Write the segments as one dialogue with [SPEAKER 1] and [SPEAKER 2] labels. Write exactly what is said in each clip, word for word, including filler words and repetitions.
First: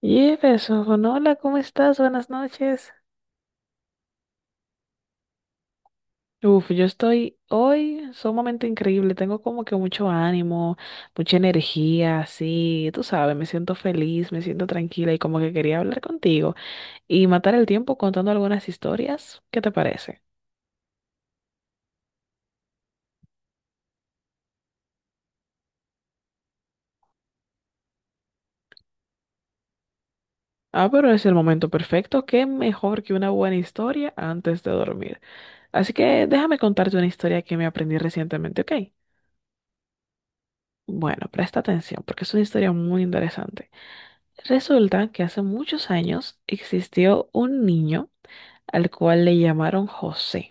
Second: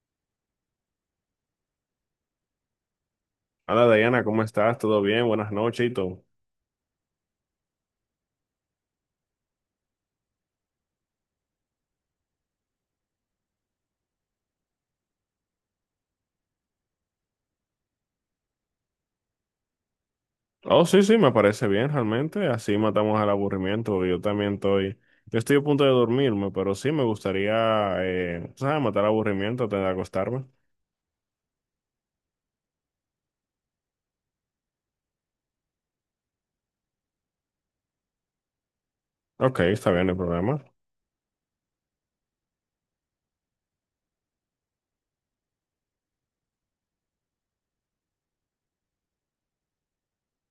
[SPEAKER 1] Jefferson, hola, ¿cómo estás? Buenas noches.
[SPEAKER 2] Hola Diana, ¿cómo estás? ¿Todo bien? Buenas noches y todo.
[SPEAKER 1] Uf, yo estoy hoy sumamente increíble, tengo como que mucho ánimo, mucha energía, sí. Tú sabes, me siento feliz, me siento tranquila y como que quería hablar contigo y matar el tiempo contando algunas historias, ¿qué te parece?
[SPEAKER 2] Oh, sí, sí, me parece bien realmente. Así matamos al aburrimiento, porque yo también estoy, yo estoy a punto de dormirme, pero sí me gustaría, eh, ¿sabes? Matar aburrimiento antes de acostarme.
[SPEAKER 1] Ah, pero es el momento perfecto, qué mejor que una buena historia antes de dormir. Así que déjame contarte una historia que me aprendí recientemente, ¿ok?
[SPEAKER 2] Ok, está bien, no hay problema.
[SPEAKER 1] Bueno, presta atención porque es una historia muy interesante. Resulta que hace muchos años existió un niño al cual le llamaron José.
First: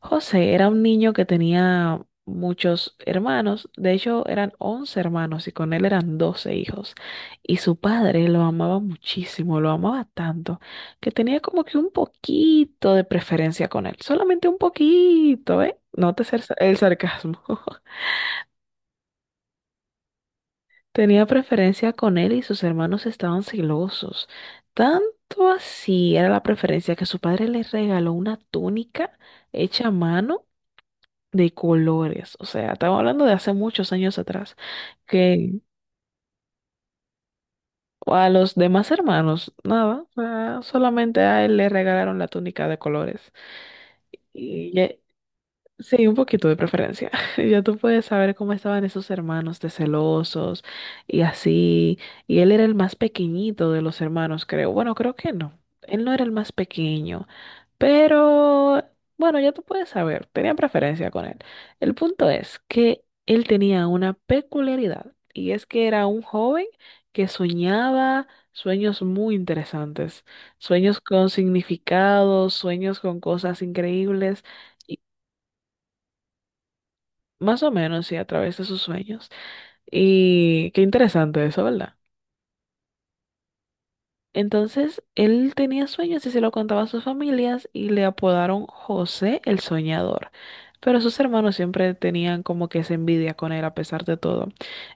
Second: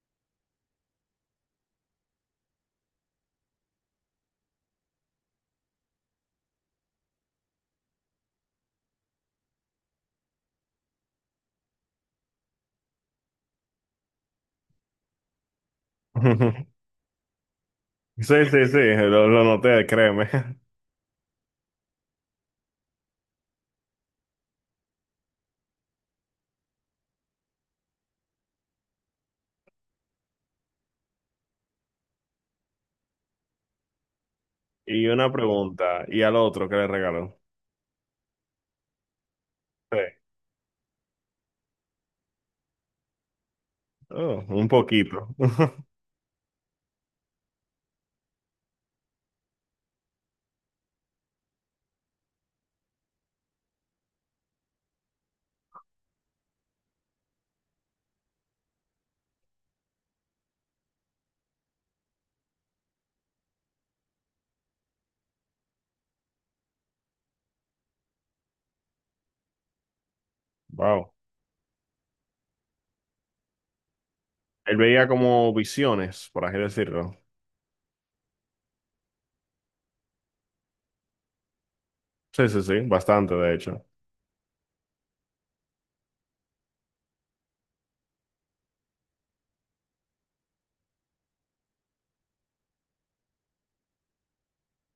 [SPEAKER 1] José era un niño que tenía muchos hermanos, de hecho eran once hermanos y con él eran doce hijos. Y su padre lo amaba muchísimo, lo amaba tanto, que tenía como que un poquito de preferencia con él, solamente un poquito, ¿eh? Notes el, sa- el sarcasmo.
[SPEAKER 2] Sí, sí, sí, lo, lo noté, créeme.
[SPEAKER 1] Tenía preferencia con él y sus hermanos estaban celosos. Tanto así era la preferencia que su padre le regaló una túnica hecha a mano de colores. O sea, estaba hablando de hace muchos años atrás,
[SPEAKER 2] Y una
[SPEAKER 1] que
[SPEAKER 2] pregunta, ¿y al otro qué le regaló?
[SPEAKER 1] a los demás hermanos,
[SPEAKER 2] Sí.
[SPEAKER 1] nada, ah, solamente a él le regalaron la túnica de colores.
[SPEAKER 2] Oh, un
[SPEAKER 1] Y,
[SPEAKER 2] poquito.
[SPEAKER 1] Sí, un poquito de preferencia. Ya tú puedes saber cómo estaban esos hermanos de celosos y así. Y él era el más pequeñito de los hermanos, creo. Bueno, creo que no. Él no era el más pequeño, pero bueno, ya tú puedes saber. Tenían preferencia con él. El punto es que él tenía una peculiaridad y es que era un joven que soñaba sueños muy interesantes, sueños
[SPEAKER 2] Wow.
[SPEAKER 1] con significados, sueños con cosas increíbles.
[SPEAKER 2] Él veía como visiones, por así decirlo.
[SPEAKER 1] Más o menos, sí, a través de sus sueños. Y qué interesante eso, ¿verdad?
[SPEAKER 2] Sí, sí, sí, bastante de hecho.
[SPEAKER 1] Entonces, él tenía sueños y se lo contaba a sus familias y le apodaron José el Soñador. Pero sus hermanos siempre tenían como que esa envidia con él a pesar de todo.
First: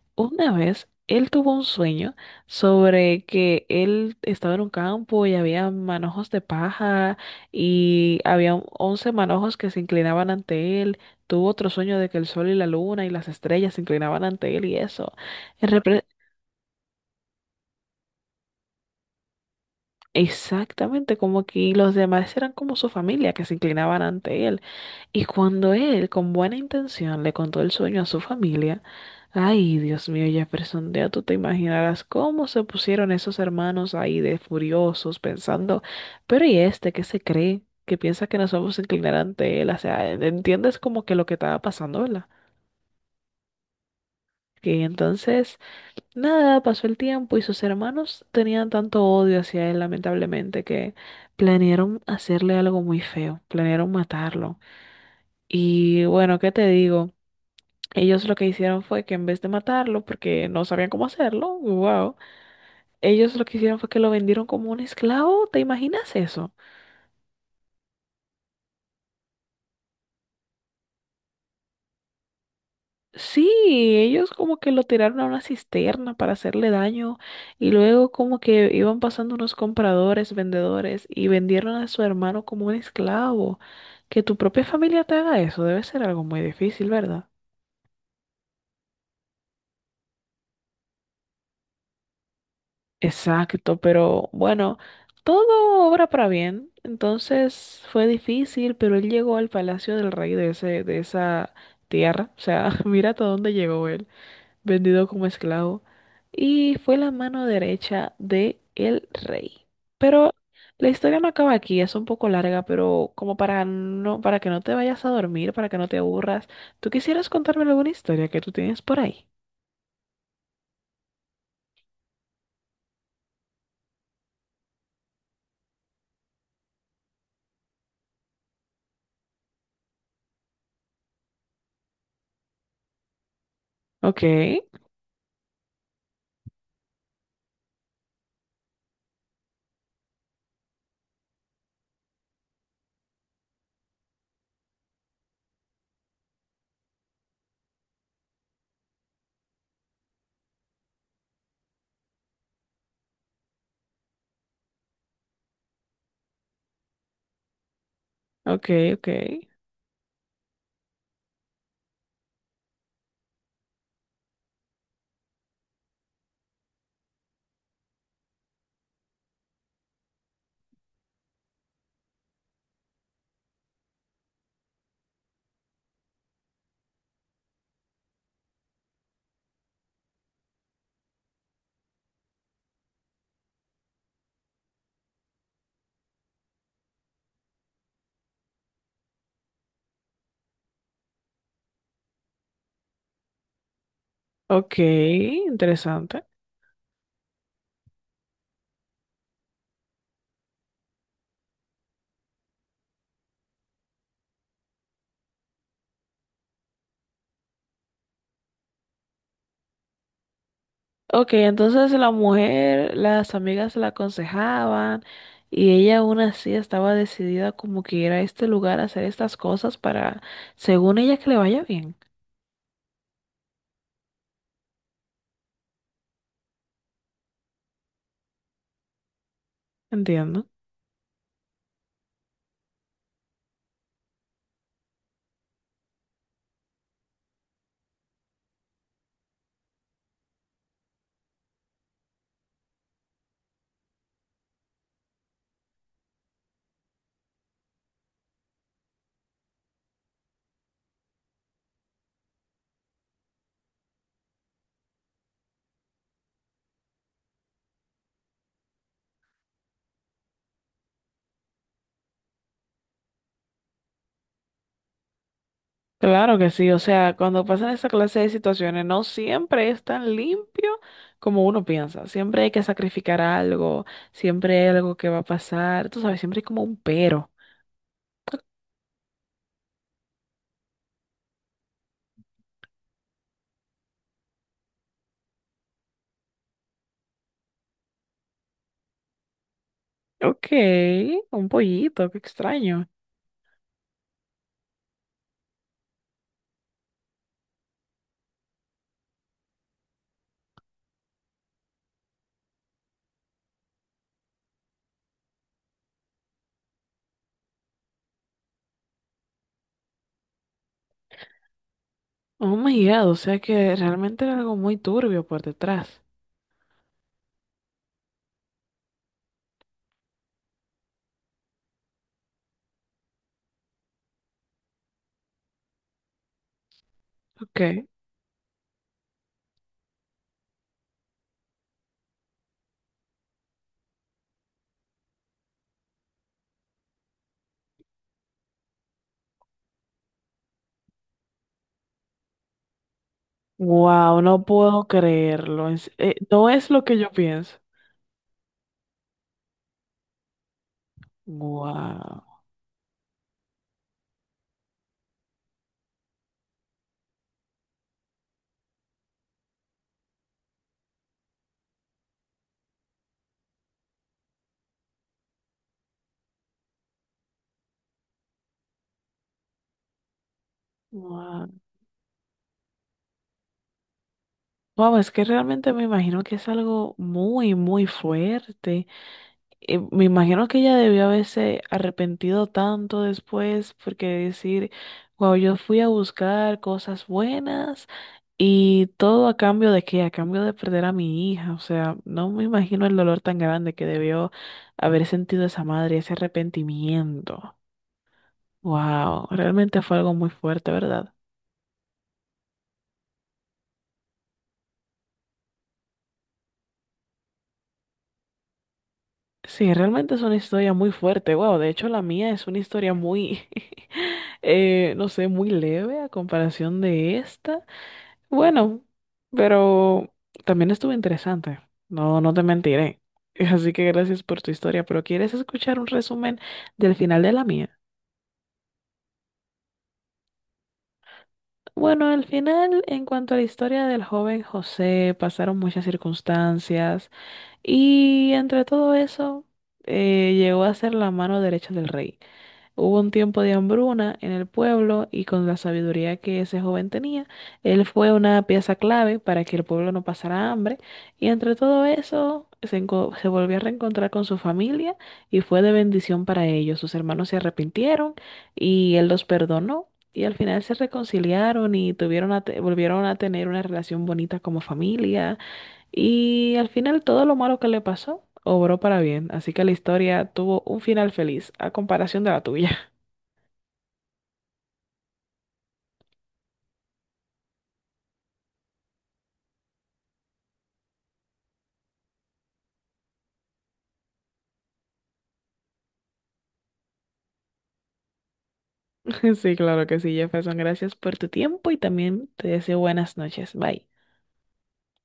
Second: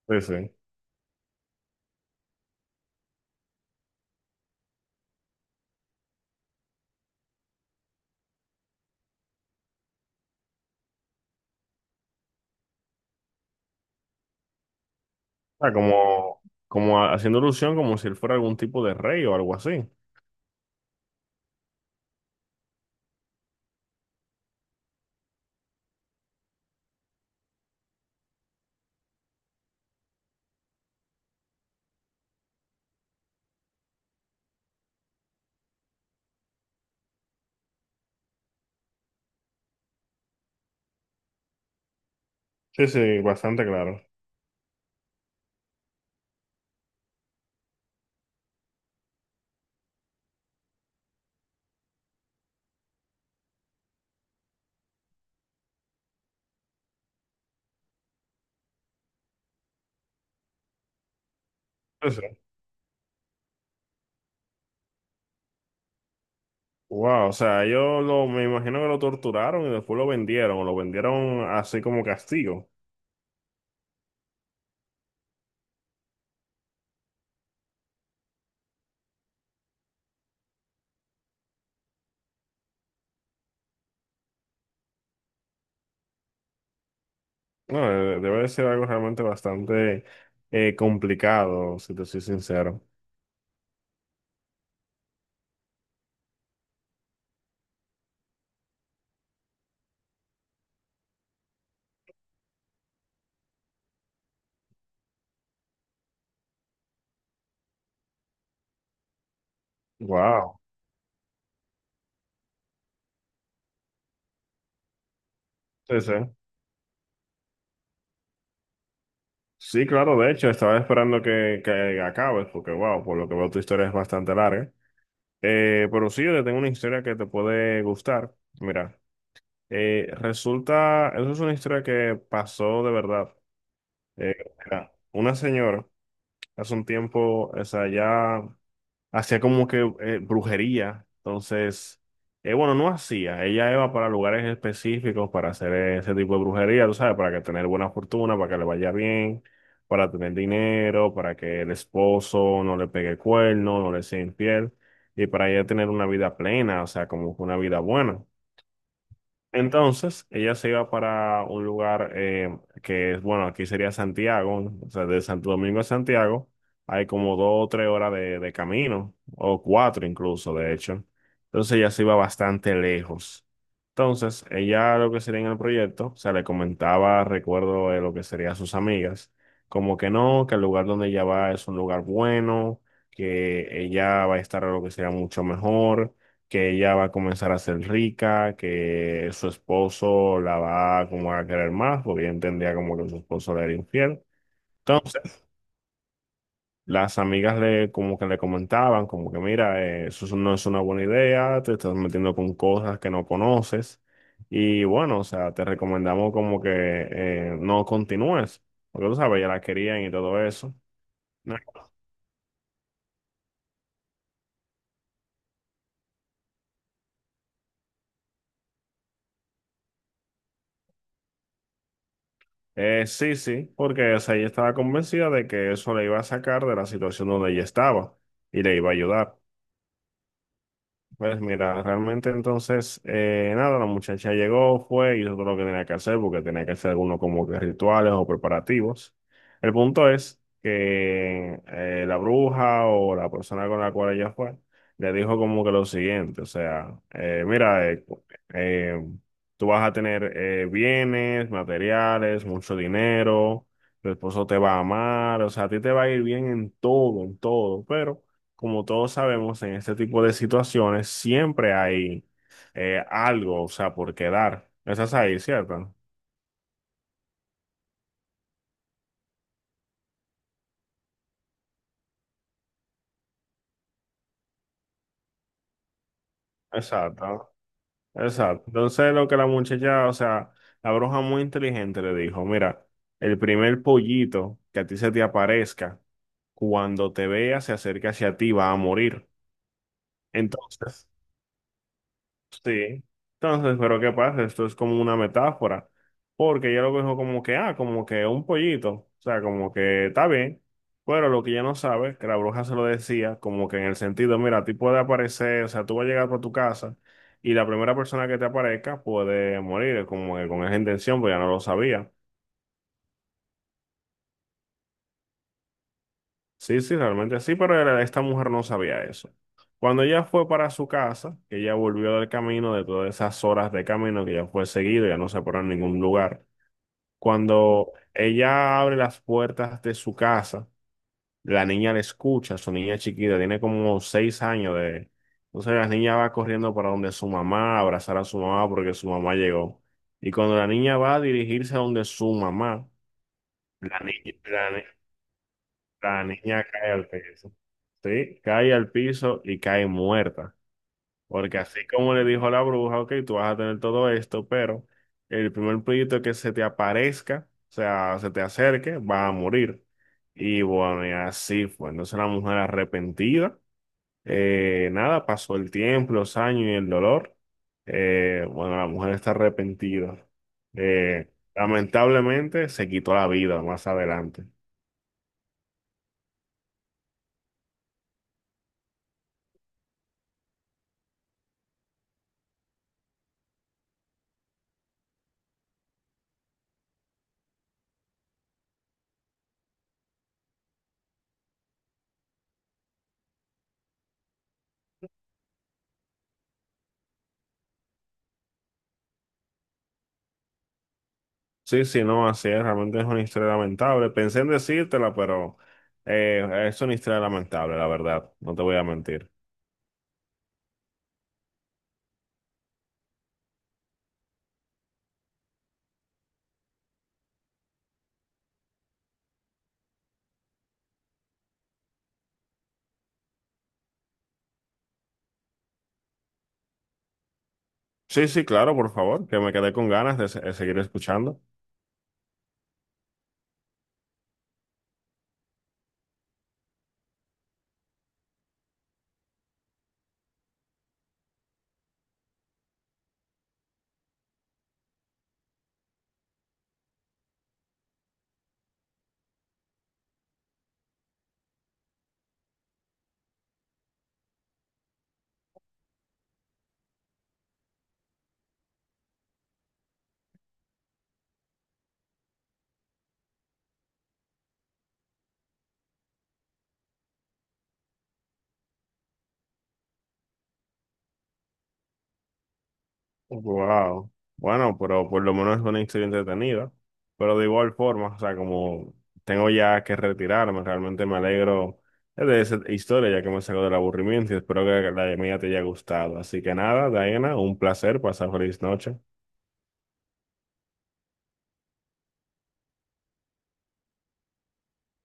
[SPEAKER 2] Sí, sí.
[SPEAKER 1] Una vez él tuvo un sueño sobre que él estaba en un campo y había manojos de paja y había once manojos que se inclinaban ante él. Tuvo otro sueño de que el sol y la luna y las estrellas se inclinaban ante él y eso. En,
[SPEAKER 2] Sea,
[SPEAKER 1] repre-
[SPEAKER 2] como, como haciendo ilusión como si él fuera algún tipo de rey o algo así.
[SPEAKER 1] Exactamente, como que los demás eran como su familia que se inclinaban ante él. Y cuando él, con buena intención, le contó el sueño a su familia, ay, Dios mío, Jefferson, ya tú te imaginarás cómo se pusieron esos hermanos ahí de furiosos, pensando, pero ¿y este qué se cree? Que piensa que nos vamos a inclinar ante él. O sea, entiendes como que lo que estaba pasando, ¿verdad?
[SPEAKER 2] Sí, sí, bastante claro.
[SPEAKER 1] Y entonces... Nada, pasó el tiempo y sus hermanos tenían tanto odio hacia él, lamentablemente, que planearon hacerle algo muy feo, planearon matarlo. Y bueno, ¿qué te digo? Ellos lo que hicieron fue que en vez de matarlo, porque no sabían cómo hacerlo,
[SPEAKER 2] Sí,
[SPEAKER 1] wow,
[SPEAKER 2] sí.
[SPEAKER 1] ellos lo que hicieron fue que lo vendieron como un esclavo, ¿te imaginas eso?
[SPEAKER 2] Wow, o sea, ellos lo, me imagino que lo torturaron y después lo vendieron, o lo vendieron así como castigo.
[SPEAKER 1] Sí, ellos como que lo tiraron a una cisterna para hacerle daño y luego como que iban pasando unos compradores, vendedores y vendieron a su hermano como un esclavo. Que tu propia familia te haga eso debe ser algo muy difícil, ¿verdad?
[SPEAKER 2] No, eh, debe de ser algo realmente bastante eh, complicado, si te soy sincero.
[SPEAKER 1] Exacto, pero bueno, todo obra para bien. Entonces fue difícil, pero él llegó al palacio del rey de ese, de esa tierra. O sea, mira hasta dónde llegó él. Vendido como esclavo, y fue la mano derecha de el rey. Pero
[SPEAKER 2] Wow,
[SPEAKER 1] la historia no acaba aquí, es un poco larga, pero como para no, para que no te vayas a dormir, para que no te
[SPEAKER 2] sí, sí.
[SPEAKER 1] aburras, ¿tú quisieras contarme alguna historia que tú tienes por ahí?
[SPEAKER 2] Sí, claro, de hecho, estaba esperando que, que acabes, porque wow, por lo que veo tu historia es bastante larga. Eh, pero sí, yo te tengo una historia que te puede gustar. Mira. Eh, resulta, eso es una historia que pasó de verdad.
[SPEAKER 1] Ok,
[SPEAKER 2] Eh, Era una señora hace un tiempo, o sea, ya hacía como que eh, brujería. Entonces, eh, bueno, no hacía. Ella iba para lugares específicos para hacer ese tipo de brujería, tú sabes, para que tener buena fortuna, para que le vaya bien, para tener dinero, para que el esposo no le pegue cuerno, no le sea infiel y para ella tener una vida plena, o sea, como que una vida buena.
[SPEAKER 1] ok, ok,
[SPEAKER 2] Entonces, ella se iba para un lugar eh, que es, bueno, aquí sería Santiago, o sea, de Santo Domingo a Santiago, hay como dos o tres horas de, de camino, o cuatro incluso, de hecho. Entonces, ella se iba bastante lejos. Entonces, ella lo que sería en el proyecto, o sea, le comentaba, recuerdo de lo que sería a sus amigas, como que no, que el lugar donde ella va es un lugar bueno, que ella va a estar lo que sería mucho mejor, que ella va a comenzar a ser rica, que su esposo la va como a querer más, porque ella entendía como que su esposo le era infiel.
[SPEAKER 1] ok,
[SPEAKER 2] Entonces,
[SPEAKER 1] interesante.
[SPEAKER 2] las amigas le como que le comentaban, como que mira, eh, eso es- no es una buena idea, te estás metiendo con cosas que no conoces. Y bueno, o sea, te recomendamos como que eh, no continúes, porque tú sabes, ya la querían y todo eso.
[SPEAKER 1] Ok,
[SPEAKER 2] Nah.
[SPEAKER 1] entonces la mujer, las amigas la aconsejaban y ella aún así estaba decidida como que ir a este lugar a hacer estas cosas para, según ella, que le vaya bien.
[SPEAKER 2] Eh, sí, sí, porque o sea, ella estaba convencida de que eso le iba a sacar de la situación donde ella estaba y le iba a ayudar.
[SPEAKER 1] Entiendo.
[SPEAKER 2] Pues mira, realmente entonces, eh, nada, la muchacha llegó, fue, hizo todo lo que tenía que hacer, porque tenía que hacer algunos como que rituales o preparativos. El punto es que eh, la bruja o la persona con la cual ella fue, le dijo como que lo siguiente, o sea, eh, mira, eh, eh, tú vas a tener eh, bienes, materiales, mucho dinero, tu esposo te va a amar, o sea, a ti te va a ir bien en todo, en todo, pero... Como todos sabemos, en este tipo de situaciones siempre hay eh, algo, o sea, por quedar. Esa es ahí, ¿cierto?
[SPEAKER 1] Claro que sí, o sea, cuando pasan esa clase de situaciones, no siempre es tan limpio como uno piensa. Siempre hay que sacrificar algo, siempre hay algo que va a pasar, tú sabes, siempre hay como un pero.
[SPEAKER 2] Exacto, exacto. Entonces lo que la muchacha, o sea, la bruja muy inteligente le dijo, mira, el primer pollito que a ti se te aparezca, cuando te vea, se acerca hacia ti, va a morir.
[SPEAKER 1] Ok,
[SPEAKER 2] Entonces,
[SPEAKER 1] un pollito, qué extraño.
[SPEAKER 2] sí, entonces, pero ¿qué pasa? Esto es como una metáfora, porque ella lo dijo como que, ah, como que un pollito, o sea, como que está bien, pero lo que ella no sabe, que la bruja se lo decía, como que en el sentido, mira, a ti puede aparecer, o sea, tú vas a llegar por tu casa y la primera persona que te aparezca puede morir, como que con esa intención, pues ya no lo sabía.
[SPEAKER 1] Oh my God, o sea que realmente era algo muy turbio por detrás.
[SPEAKER 2] Sí, sí, realmente sí, pero era- esta mujer no sabía eso. Cuando ella fue para su casa, que ella volvió del camino, de todas esas horas de camino que ella fue seguido, ya no se paró en ningún lugar.
[SPEAKER 1] Ok.
[SPEAKER 2] Cuando ella abre las puertas de su casa, la niña le escucha, su niña chiquita, tiene como seis años de... Entonces la niña va corriendo para donde su mamá, a abrazar a su mamá porque su mamá llegó. Y cuando la niña va a dirigirse a donde su mamá, la
[SPEAKER 1] Wow,
[SPEAKER 2] niña,
[SPEAKER 1] no
[SPEAKER 2] la, ni-
[SPEAKER 1] puedo creerlo. En se- eh,
[SPEAKER 2] la
[SPEAKER 1] no
[SPEAKER 2] niña
[SPEAKER 1] es lo
[SPEAKER 2] cae
[SPEAKER 1] que
[SPEAKER 2] al
[SPEAKER 1] yo
[SPEAKER 2] piso.
[SPEAKER 1] pienso.
[SPEAKER 2] Sí, cae al piso y cae muerta. Porque así como le dijo la bruja, ok, tú vas a tener todo esto, pero el primer proyecto que se te aparezca, o sea, se te acerque, va a morir. Y bueno, y así fue. Entonces la mujer arrepentida, eh, nada, pasó el tiempo, los años y el dolor. Eh, bueno, la mujer está arrepentida. Eh,
[SPEAKER 1] Wow.
[SPEAKER 2] Lamentablemente se quitó la vida más adelante.
[SPEAKER 1] Wow, es que realmente me imagino que es algo muy, muy fuerte. Eh, me imagino que ella debió haberse arrepentido tanto después, porque decir, wow, yo fui a buscar cosas buenas y todo a cambio de qué, a cambio de perder a mi hija. O sea, no me imagino el dolor tan grande que debió haber sentido esa madre, ese arrepentimiento. Wow, realmente fue algo muy fuerte, ¿verdad?
[SPEAKER 2] Sí, sí, no, así es, realmente es una historia lamentable. Pensé en decírtela, pero eh, es una historia lamentable, la verdad, no te voy a mentir.
[SPEAKER 1] Sí, realmente es una historia muy fuerte, wow. De hecho, la mía es una historia muy, eh, no sé, muy leve a comparación de esta. Bueno, pero también estuvo interesante. No, no te mentiré. Así que gracias por tu historia, pero ¿quieres escuchar un resumen del final de la mía?
[SPEAKER 2] Sí, sí, claro, por favor, que me quedé con ganas de, se- de seguir escuchando.
[SPEAKER 1] Bueno, al final, en cuanto a la historia del joven José, pasaron muchas circunstancias y entre todo eso, eh, llegó a ser la mano derecha del rey. Hubo un tiempo de hambruna en el pueblo y con la sabiduría que ese joven tenía, él fue una pieza clave para que el pueblo no pasara hambre y entre todo eso se, enco- se volvió a reencontrar con su familia y fue de bendición para ellos. Sus hermanos se arrepintieron y él los perdonó y al final se reconciliaron y tuvieron a te- volvieron a tener una relación bonita como familia y al final todo lo malo que le pasó obró para bien, así que la historia tuvo un final feliz a comparación de la tuya.
[SPEAKER 2] Wow. Bueno, pero por lo menos es una historia entretenida. Pero de igual forma, o sea, como tengo ya que retirarme, realmente me alegro de esa historia, ya que me sacó del aburrimiento y espero que la mía te haya gustado. Así que nada, Diana, un placer, pasar feliz noche.
[SPEAKER 1] Sí, claro que sí, Jefferson. Gracias por tu tiempo y también te deseo buenas noches. Bye.